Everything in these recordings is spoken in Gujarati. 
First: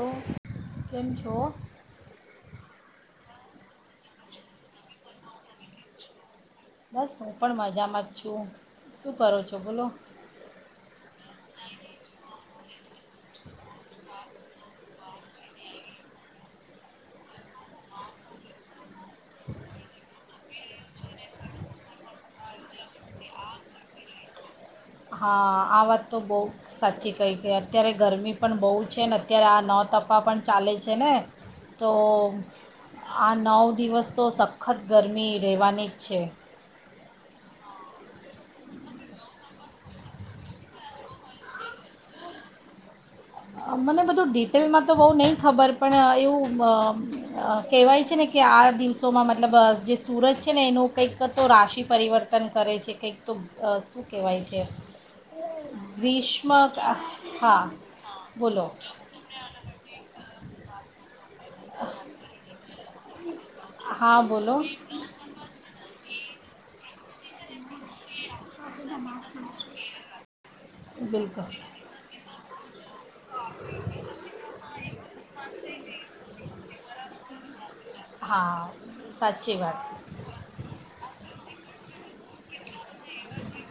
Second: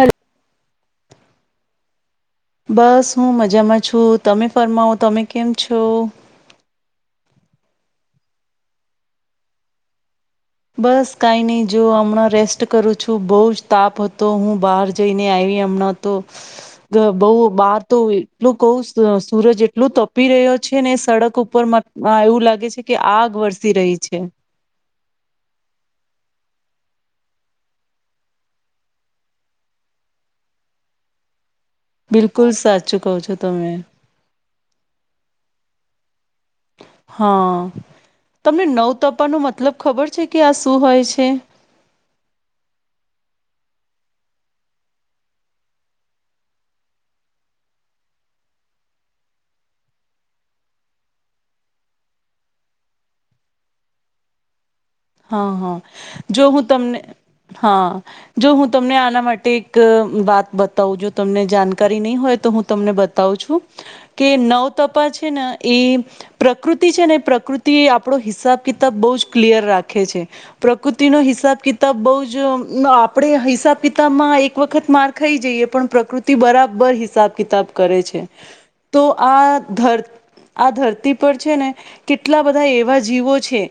હલો કેમ છો? બસ હું મજામાં છું. તમે ફરમાવો તમે કેમ છો? બસ હું પણ મજામાં જ છું. શું કરો છો બોલો? બસ કઈ નહી જો હમણાં રેસ્ટ કરું છું. બહુ જ તાપ હતો હું બહાર જઈને આવી હમણાં તો બહુ બહાર તો એટલું કહ સૂરજ એટલું તપી રહ્યો છે ને સડક ઉપર એવું લાગે છે કે આગ વરસી રહી છે. હા આ વાત તો બહુ સાચી કહી કે અત્યારે ગરમી પણ બહુ છે ને અત્યારે આ નતફા પણ ચાલે છે ને. તો બિલકુલ સાચું કહો આ છો નવ તમે દિવસ તો સખત ગરમી રહેવાની. છે. હા તમને નવ તપાનો મતલબ ખબર છે કે આ શું હોય છે? મને બધું ડિટેલમાં તો બહુ નહીં ખબર પણ એવું કહેવાય છે ને કે આ દિવસોમાં મતલબ જે સુરજ છે, ને એનું કંઈક તો રાશિ પરિવર્તન કરે છે કંઈક તો શું કહેવાય છે. હા હા જો ગ્રીષ્મ હું તમને હા. જો બોલો હું તમને આના માટે એક વાત બતાવું જો તમને જાણકારી નહીં હોય તો હું તમને બતાવું છું હા કે બોલો નવ તપા છે ને એ. પ્રકૃતિ છે ને પ્રકૃ તે આપણો હિસાબ કિતાબ બહુ જ ક્લિયર રા ખે છે પ્રકૃતિ નો બિલકુલ હિસાબ કિતાબ બહ જ. આપણે હિસાબ કિતાબ માં એક વખત માર ખાઈ જઈએ પણ પ્રકૃતિ બરાબર હિસાબ. કિતાબ. કરે છે હા તો સાચી આ વાત ધર આ ધરતી છે ને કેટલા બધા એવા જીવો છે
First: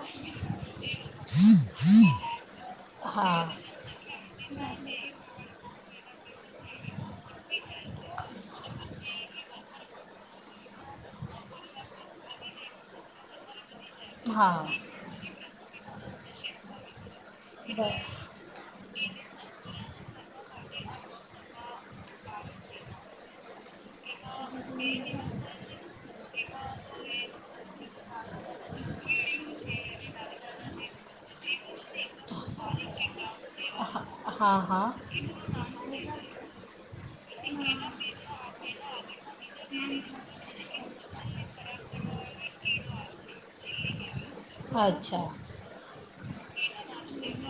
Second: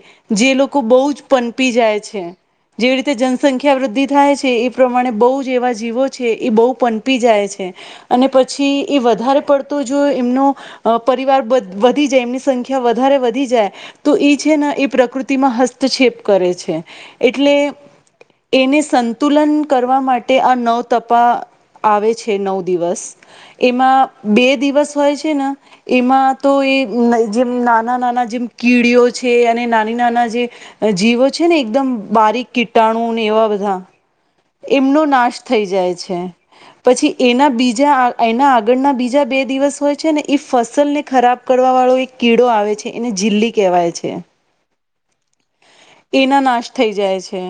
જે લોકો બ પનપી જાય છે જેવી રીતે હા જનસંખ્યા વૃદ્ધિ થાય છ એ પ્રમાણે બહુ જેવા જીવો છે એ બહુ પનપી જાય છે, અને પછી એ વધારે પડતો જો એમનો પરિવાર વધી જાય એમની સંખ્યા વધારે વધી જાય. તો એ છે હા ને એ પ્રકૃતિમાં હત ક્ષપ કરે છે એટલે બ- એને સંતુલન કરવા માટે આ નવ તપા આવે છે નવ દિવસ એમાં બે દિવસ હોય છે, ને એમાં તો એ જેમ નાના નાના જેમ કિ કીડીઓ છે અને નાની નાના જે. જીવો છે ને એકદમ બારીક કીટાણુ ને એવા બધા. હા હા એમનો નાશ થઈ જાય છે પછી એના બીજા એના આગળના બીજા બે દિવસ હોય છે, ને એ ફસલ ને ખરાબ કરવા વાળો એક કીડો આવે છે એને જીલી કહેવાય છે. આચ્છા. એના નાશ થઈ જાય છે,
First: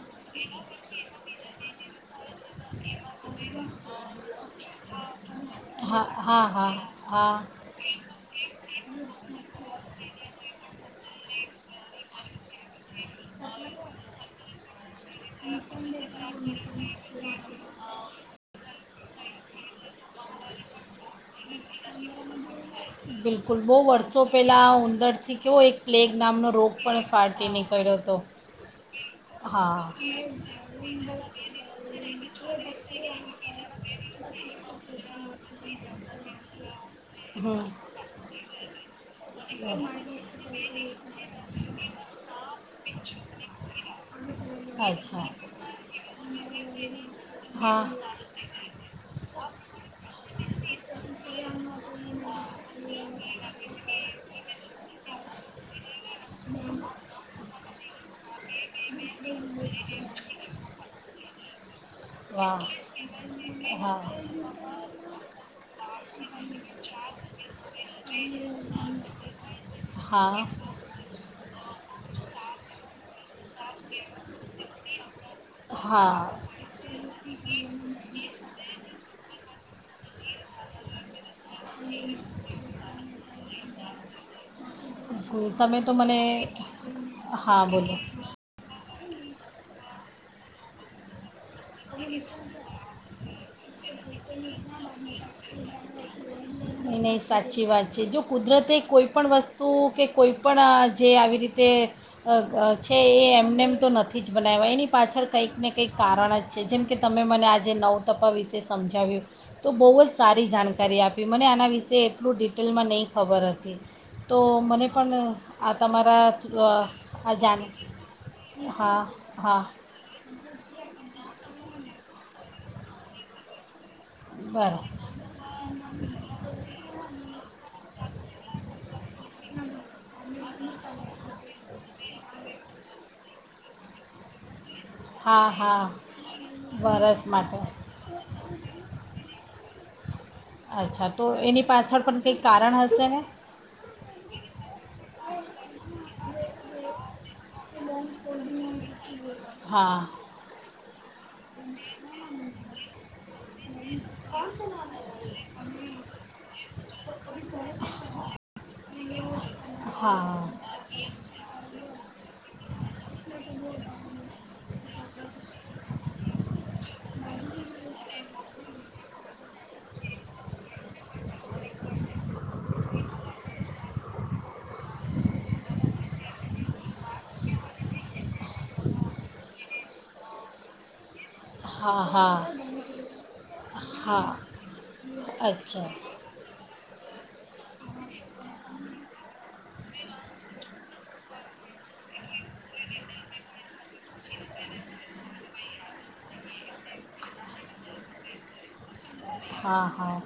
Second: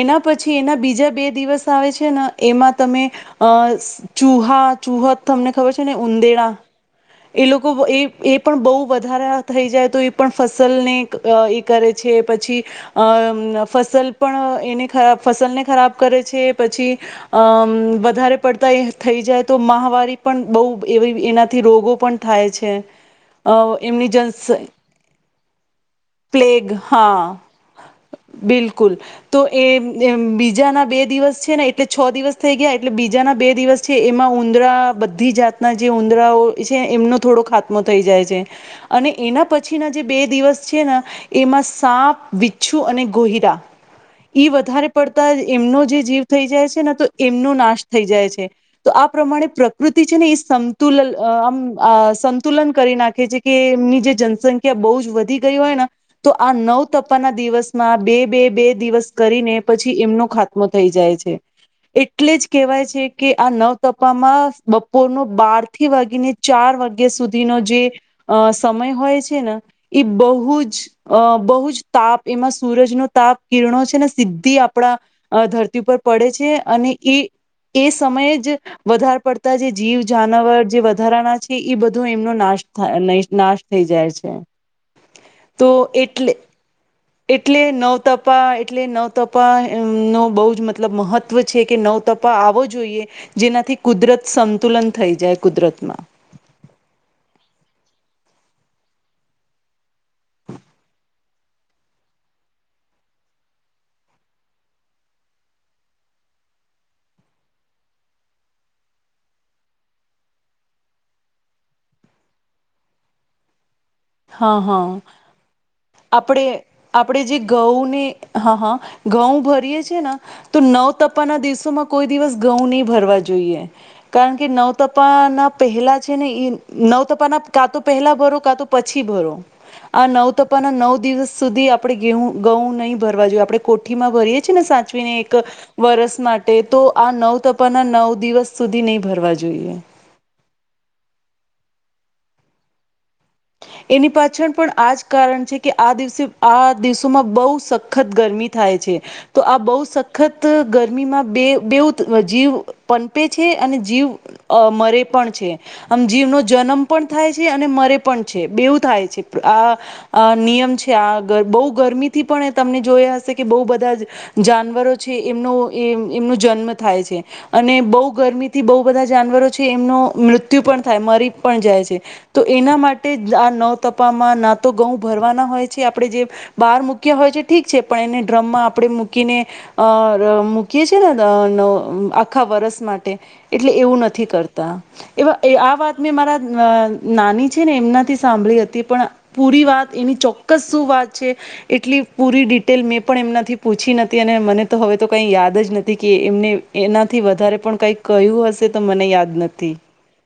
એના પછી એના બીજા બે દિવસ આવે છે ના એમાં તમે અહ સ ચૂહા, ચુહા તમને ખબર છે ને હા હા ઉંદેરા હા હા એ લોકો વ એ એ પણ બહુ વધારા થઈ જાય તો એ પણ ફસલ ને એક અહ એક કરે છે. પછી અમ્મ ફસલ પણ એને ખરા ફસલ ને ખરાબ કરે છે, પછી અમ્મ વધારે પડતા એ થઈ જાય તો માહ રી પણ બહું એવી એનાથી રોગો થાય છે, બિલકુલ અહ બહુ એમની વર્ષો જનસ, પહેલાં ઉંદરથી કેવો એક પ્લેગ નામનો રોગ પલેગ પણ હા ફાટી નીકળ્યો હતો બિલકુલ, તો એ હા જેમ બીજાના બે દિવસ છે ને એટલે છ દિવસ થઈ ગયા એટલે બીજાના બે દિવસ છે એમાં ઊંદરા બધી જાતના જે ઉંદરાઓ છે એમનો થોડો હમ ખાતમો થઈ જાય છે, અને એના પછી ના જે બે દિવસ છે ના એમાં સાપ, વિચ્છુ અને ગોહિરા ઈ વધારે અચ્છા પડતા જ એમનો જે જીવ થઈ જાય છે ને તો એમનો નાશ હા થઈ જાય છે, તો આ પ્રમાણે પ્રકૃતિ છે ને સમતુલન અહ આમ અહ સંતુલન કરી નાખે છે કે એમની જે જનસંખ્યા બહુ જ વધી ગઈ હોય ના, તો આ નવ તપાના દિવસમાં બે-બે-બે દિવસ કરીને પછી એમનો ખાત્મો થઈ જાય છે, એટલે જ વાહ કહેવાય છે કે આ નવ હા તપામાં બ કોનો બાર થી વાગીને ચાર વાગ્યા સુધીનો જે અહ સમય હોય છે ના, એ હા બહુ જ, અહ બહુ જ તાપ એમાં સૂરજનો તાપ કિરણો છે ને સીધી આપણા ધરતી પર હા પડે છે, અને એ એ એ સમયે જ વધારે પડતા જે જીવ, જાનવર જે વધારાના પછી ઈ બધું એમનો નાશ થાય નય નાશ થઈ જાય છે હમ, તો તમે મને એટલે હા એટલે બોલો નવતપા એટલે નવતપા બહુ જ મતલબ મહ ત્ત્વ છે કે નવ તપા આવો જોઈએ. જેનાથી કુદરત સંતુલન થઈ જાય. કુદરતમાં નય નય સાચી વાત. છે જો કુદરતે કોઈ પણ વસ્તુ કે કોઈ પણ અ જે આવી રીતે અ અ છે એ એમ નેમ તો નથી જ બનાયવા એની પાછળ કંઈક ને કંઈક કારણ જ છે જેમ કે તમે મને આજે નવતપા વિશે સમજાવ્યું. તો બહુ જ સારી જાણકારી આપી મને આના વિશે એટલું ડિટેલમાં નહીં ખબર હતી. તો હા મને હા, પણ આ તમારા આપણે અ, આપડે આ જે જાણ ઘઉંને, હા હા, ઘઉં ભરીએ છે ને તો નવ ત તાના દિવસોમાં કોઈ દિવસ ઘઉં નહી ભરવા જોઈએ. કારણ કે બરાબર નવતપા ના પહેલા છે ને એ નવતપાના કા તો પહેલા ભરો કા તો થી ભરો. આ નવતપાના નવ દિવસ સુધી આપડે ગેઉ ઘઉં નહી ભરવા જોઈએ. આપડે કોઠીમાં ભરીએ છીએ ને સાચ ચવીને એક હા હા વરસ માટે તો આ વરસ માટે નવતપાના નવ દિવસ સુધી નહી ભરવા જોઈએ. અચ્છા તો એની પાછળ પણ કંઈક કારણ હશે ને? એની પાછળ પણ આજ કારણ છે કે આ દિવસે આ દિવસોમાં બવ સખત ગરમી થાય છે. તો આ બવ હા સખત ગરમીમાં બે બેવ જીવ પનપે છે અને જીવ અ મરે પણ છે આમ જીવનો જન્મ પણ થાય છે અને મરે પણ બેવું થાય છે આ હા નિયમ છે આ બહ ગરમીથી પણ જોયા હશે કે બહુ બધા જાનવરો છે એમનો એમનો જન્મ થાય છે, અને બહુ ગરમીથી બહુ બધા જાનવરો છે એમનો મૃત્યુ પણ થાય મરી પણ જાય છે તો એના મા આ ન તપામાં ના તો ઘઉં ભરવાના હોય છે આપડણે જે બહાર મૂક્યા હોય છે ઠીક છે પણ એને ડ્રમમાં આપણે મૂકીને અ મૂકીએ છે ને. હા હા આખા વર્સ માટે એટલે એવું નથી હા કરતા એ આ અચ્છા વાત મેં મારા નાની છે ને એમનાથી સાંભળી હતી પણ પૂરી વાત એની ચોક્કસ શું વાત છે, એટલી પૂરી ડિટેલ મેં પણ એમનાથી પૂછી નથી અને મને તો હવે તો કઈ યાદ જ નથી કે એમને એનાથી વધારે પણ કઈ કહ્યું હશે. તો મને યાદ નથી હા હા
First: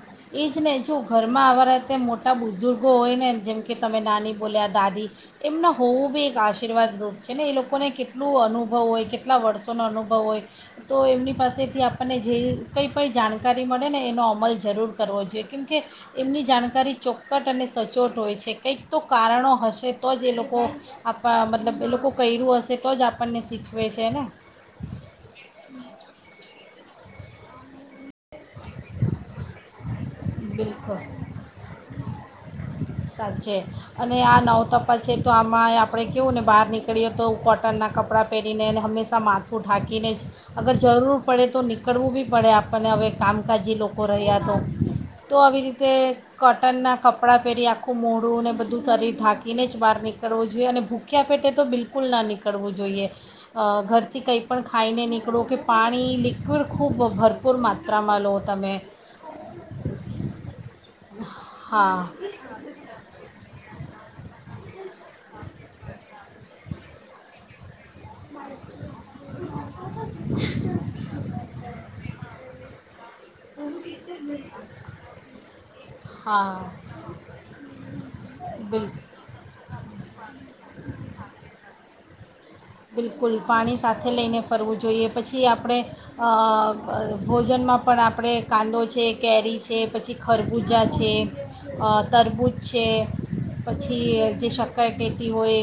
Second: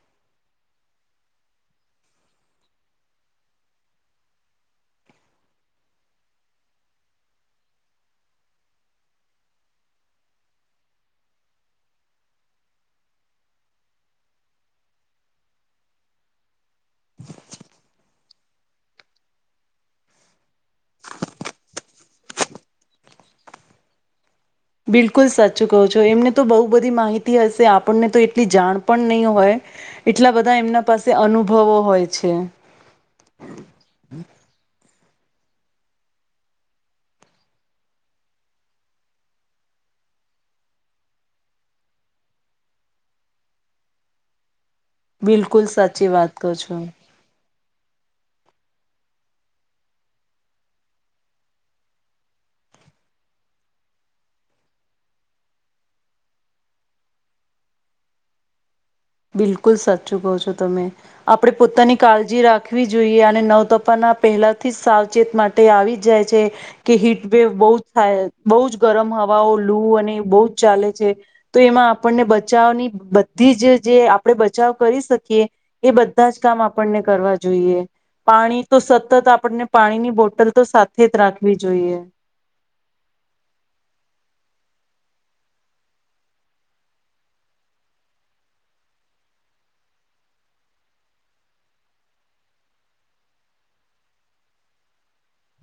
એજ ને જો ઘરમાં આવવારા. તે મોટા બુઝુર્ગો હોય નેને જેમ કે તમે નાની બોલ્યા દાદી એમના હોવું બી એક આશીર્વાદ રૂપ છે, ને એ લોકોને કેટલું અનુભવ હોય કેટલા વર્ષોનો અનુભવ હોય તો એમની પાસેથી આપણને જે કંઈ પણઈ જાણ. જાણકારી મળે ને એનો અમલ જરૂર કરવો જોઈએ, કેમ કે એમની જાણકા કરી ચોક્કટ અને સચોટ હોય છે કંઈક તો કારણો હશે તો જ એ લોકો મતલબ એ લોકો કર્યું હશે તો જ આપણને શીખવે છે ને. બિલકુલ સાચું કહો છો એમને તો બહુ બધી માહિતી હશે આપણને તો એટલી જાણ પણ નહી હોય. એટલા બધા એમના બિલકુલ પાસે અનુભવો હોય છે. સાંજે અને આ નવ ત પછી તો આમાં આપણે કહવું ને બહાર નીકળીએ તો, કોટનનાં કપડાં પહેરીનેને હંમેશા માથું ઢાંકીને જ અગર જરૂર પડે તો નીકળવું બી પડે આપણને હવે કામકાજી લોકો રહ્યા તો. તો આવી બિલકુલ રીતે સાચી વાત કહો છો કોટનના કપડા પેરી આખું મોડું ને બધું શરીર ઢાંકીને જ બહાર નીકળવું જોઈએ અને ભૂખ્યા પેટે તો બિલકુલ ના નીકળવું જોઈએ. ઘરથી કંઈ પણ ખાઈને નીકળો કે પાણી લિક્વિડ ખૂબ ભરપૂર માત્રામાં લો, તમે. બિલકુલ સાચું કહો છો તમે. આપડે હા પોતાની કાળજી રાખ ખવી જોઈએ અને નવ તોફાના પહેલાથી જ સાવ ચેત માટે આવી જાય છે. કે હીટવેવ બોજ થા બોજ ગરમ હવાઓ, લુ અને બોજ ચાલે છે, તો એમાં આપણને બચાવની બધીજ. જે આપડે બચાવ કરી શકીએ એ બધાજ હા કામ આપણને કરવા જોઈએ. પાણી તો બિલકુલ સતત આપણને પાણીની બોટલ તો સાથેજ રાખ વી જોઈએ. બિલકુલ, પાણી સાથે લઈને ફરવું જોઈએ, પછી આપણે ભોજનમાં પણ આપણે કાંદો છે, કેરી છે, પછી ખરબૂજા છે, તરબૂજ છે, પછી જે શક્કર કહેતી હોય,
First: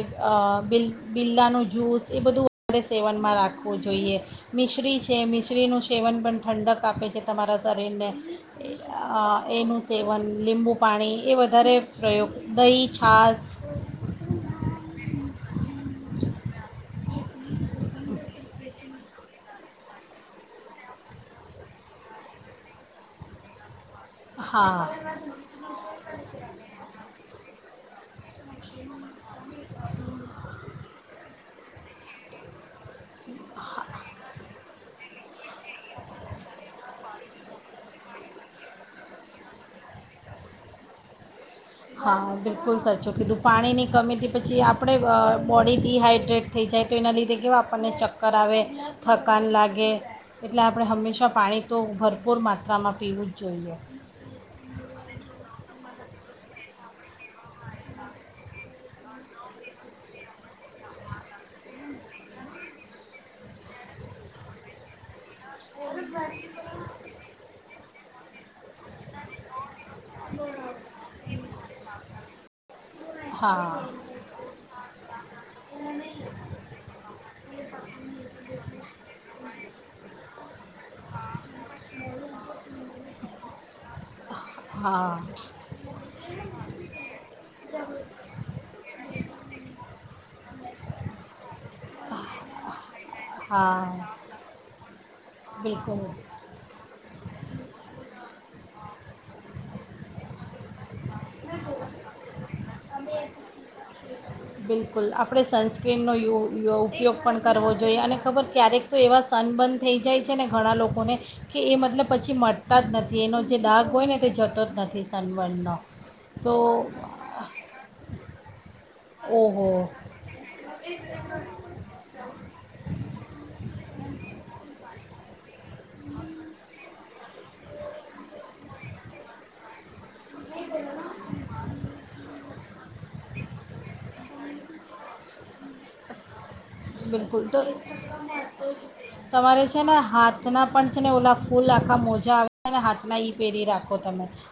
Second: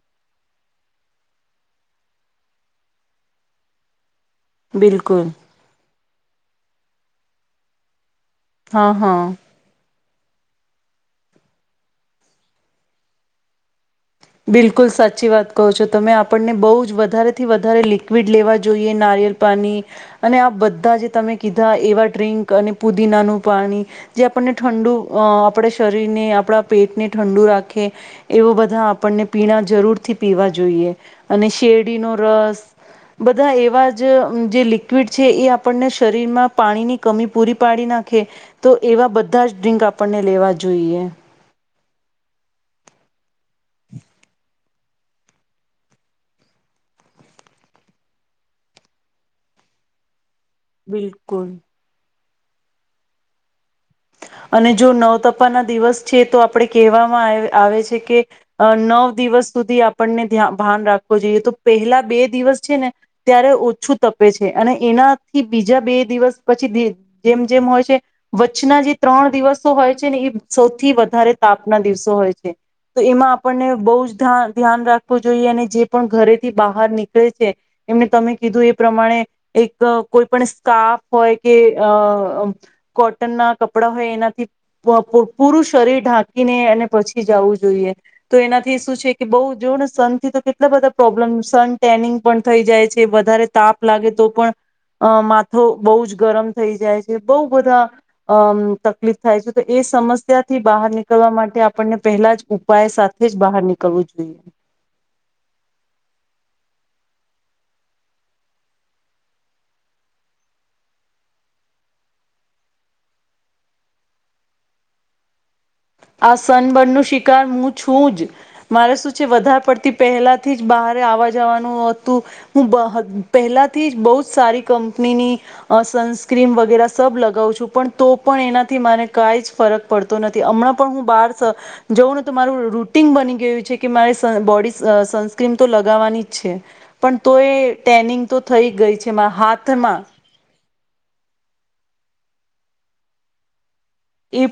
બ બિરલાનું જ્યૂસ એ બધું આપણે સેવનમાં રાખવું જોઈએ મિશ્રી છે, બિલકુલ મિશ્રીનું સેવન પણ ઠંડક આપે છે, તમારા શરીરને હા હા આ એનું સેવન, લીંબુ પાણી એ વધારે પ્રયોગ, દહીં છાસ. બિલકુલ સચ છી વાત કરો છો તમે આપણને બહુજ વધારે થી વધારે લિક્વિડ લેવા જોઈએ નારિયેલ પાણી અને આ બધા જે તમે કીધા એવા ડ્ર્રીંક અને પુદીનાનું પાણી જે આપણને હા ઠંડુ આહ આપણે શરીરને આપણા પેટને ઠંડુ રાખ કે એવું બ પણને પીણા જરૂર થી પીવા જોઈએ. અને શેરડીનો રસ બધા એવા જ જે લિક્વિડ છે એ આપણને શરીરમાં પાણીની કમી પૂરી પાડી નાખે તો એવા બધા જ ડ્રિંક આપણને લેવા જોઈએ. હા, બિલકુલ સાચું કીધું. પાણીની કમીથી પછી આપણે આહ બોડી ડીહાઈડ્રેટ થઈ જાય તો એના લીધે કેવા આપણને ચક્કર આવે થકાન લાગે. એટલે આપણે હંમેશા બિલકુલ પાણી તો ભર પૂર માત્રામાં પીવું જ જોઈએ. અને જો નવ તપાના દિવસ છે તો આપણે કહેવામાં આવે આવે છે કે અહ નવ દિવસ સુધી આપણને ધ્યાન ભાન રાખવું જોઈએ. તો પહેલા બે દિવસ છે ને ત્યારે ઓછું તપે છે અને એના થી બીજા બે દિવસ પછી ભી જેમ જેમ હોય છે વચના જે ત્રણ દિવ તો હોય છે ને, એ સૌથી વધારે તાપના દિવસો હોય છે. તો એમાં આપણને હા બહુજ ધ્યા-ધ્યાન રાખવું જોઈએ, અને જે પણ ઘરેથી બહાર નીકળે છે, એમને તમે કીધું એ પ્રમાણે એક તો કોઈ પણ સ કાઆફ હોય કે અહ અમ્મ કોટન ના કપ કપડાં હોય એનાથી હા પ પૂરું શરીર ઢાંકીને અને પછી જવું જોઈએ, તો એનાથી શું છે કે બહ જો પણ સન થી તો કેટલા બધા પ્રોબ્લેમ સન ટેનિંગ પણ થઈ જાય છે. તે વધારે હા તાપ લાગે તો પણ અ માથું બહુ બિલકુલ જ ગરમ થઈ જાય છે. એ બઉ બધાં અ તકલીફ થાય છે, તો એ સમસ્યાથી બહાર, નીકળવા માટે આપણને પહેલા જ ઉપાય સાથે જ બહાર નીકળવું, જોઈએ. બિલકુલ આપણે સનસ્ક્રીનનો, યુ ઉપયોગ પણ કરવો જોઈએ, અને ખબર ક્યારેક તો એવા સનબર્ન થઈ જાય છે, ને ઘણા લોકોને કે એ મતલબ પછી મટતા જ નથી, એનો જે દાગ હોય ને તે જતો જ નથી સનબર્નમાં આ સનબર્ડ, નું શિકાર હું છું જ મારે શું છે, વધારે ઓહો પડતી પહેલાથી જ બહારે આવવા જવાનું, હતું હું પહેલાં. થી બહુજ સારી કંપનીની સનસ્ક્રીમ વગેરે સબ લગાવ છું, પણ તો પણ એનાથી મને કાઈ જ ફરક પડતો નથી. હમણાં પણ હું, બહાર જઉં ને તો મારું રૂટીન બની ગયું છે, કે મારે સ બોડી સનસ્ક્રીન, તો લગાવવાની જ છે. પણ બિલકુલ, એ તો ટેનિંગ તો થઈ ગઈ છે મારા તમારે છેને, હાથમાં હાથનાં પણ છેને, ઓલા ફૂલ આખા મોજા આવે, ને હાથના ઈ પેરી રાખ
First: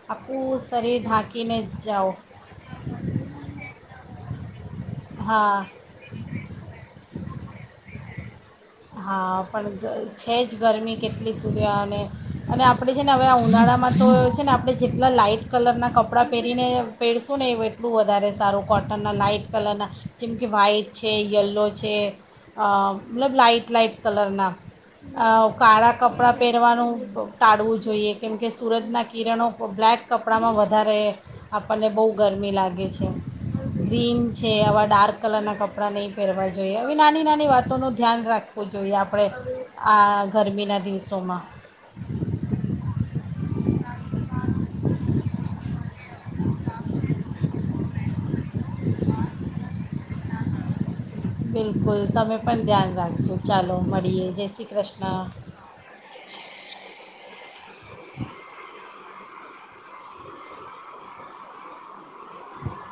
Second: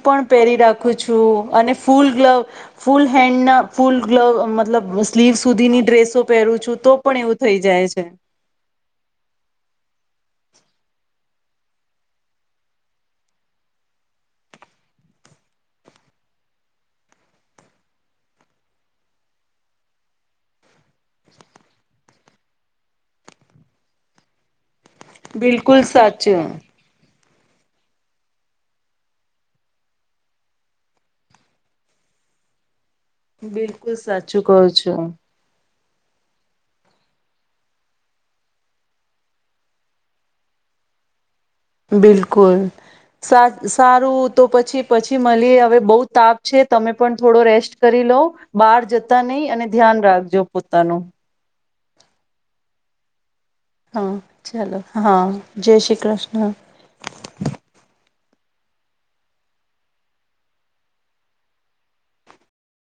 પણ પહેરી રાખું છું, જ અને ફૂલ જાઓ ગ્લવ ફૂલ હેન્ડના ફૂલ ગ્ મતલબ હું, સ્લીવ હા સુધીની ડ્રેસો પહેરું છું, તો પણ એવું, થઈ જાય છે. હાં પણ છે, જ ગરમી કેટલી સૂર્યા અને અને આપણે છેને, હવે આ ઉનાળામાં તો એ છેને, આપણે જેટલા લાાઈટ કલરનાં કપડાં પહેરીને પહેરશું ને એ એટલું વધારે સારું કોટનના લાાઈટ કલરના જેમ કે વ્હાઈટ છે, યલો છે, મતલબ લાાઈટ લાઇપ, કલર ના અ બિલકુલ કાળા કપડાં સાચું પહેરવાનું ટાળવું જોઈએ, કેમ કે સુરતના કિરણો બ્લેક કપડાંમાં વધારે આપણને, બહુ ગરમી લાગે છે. બિલકુલ ગ્રીન સાચું, છે કહ આવા છું. ડાર્ક કલરના કપડાં નહીં, પહેરવા જોઈએ, આવીવે નાની નાની વાતોનું ધ્યાન રાખે આપવું જોઈએ, આપણે આ ગરમીના દિવસોમાં. બિલકુલ સારું તો પછી પછી મળી હવે - બઉુ તાપ છે, તમે પણ થોડો રેસ્ટ કરી લો. બહાર જતા, નહી‌ અને- ધ્યાન, રાખજો પોતાનું. બિલકુલ, તમે પણ ધ્યાન રાખજો. ચાલો હા મળીએ જય શ્રી ચાલો, હા કૃષ્ણ જય શ્રી કૃષ્ણ. [inaudible]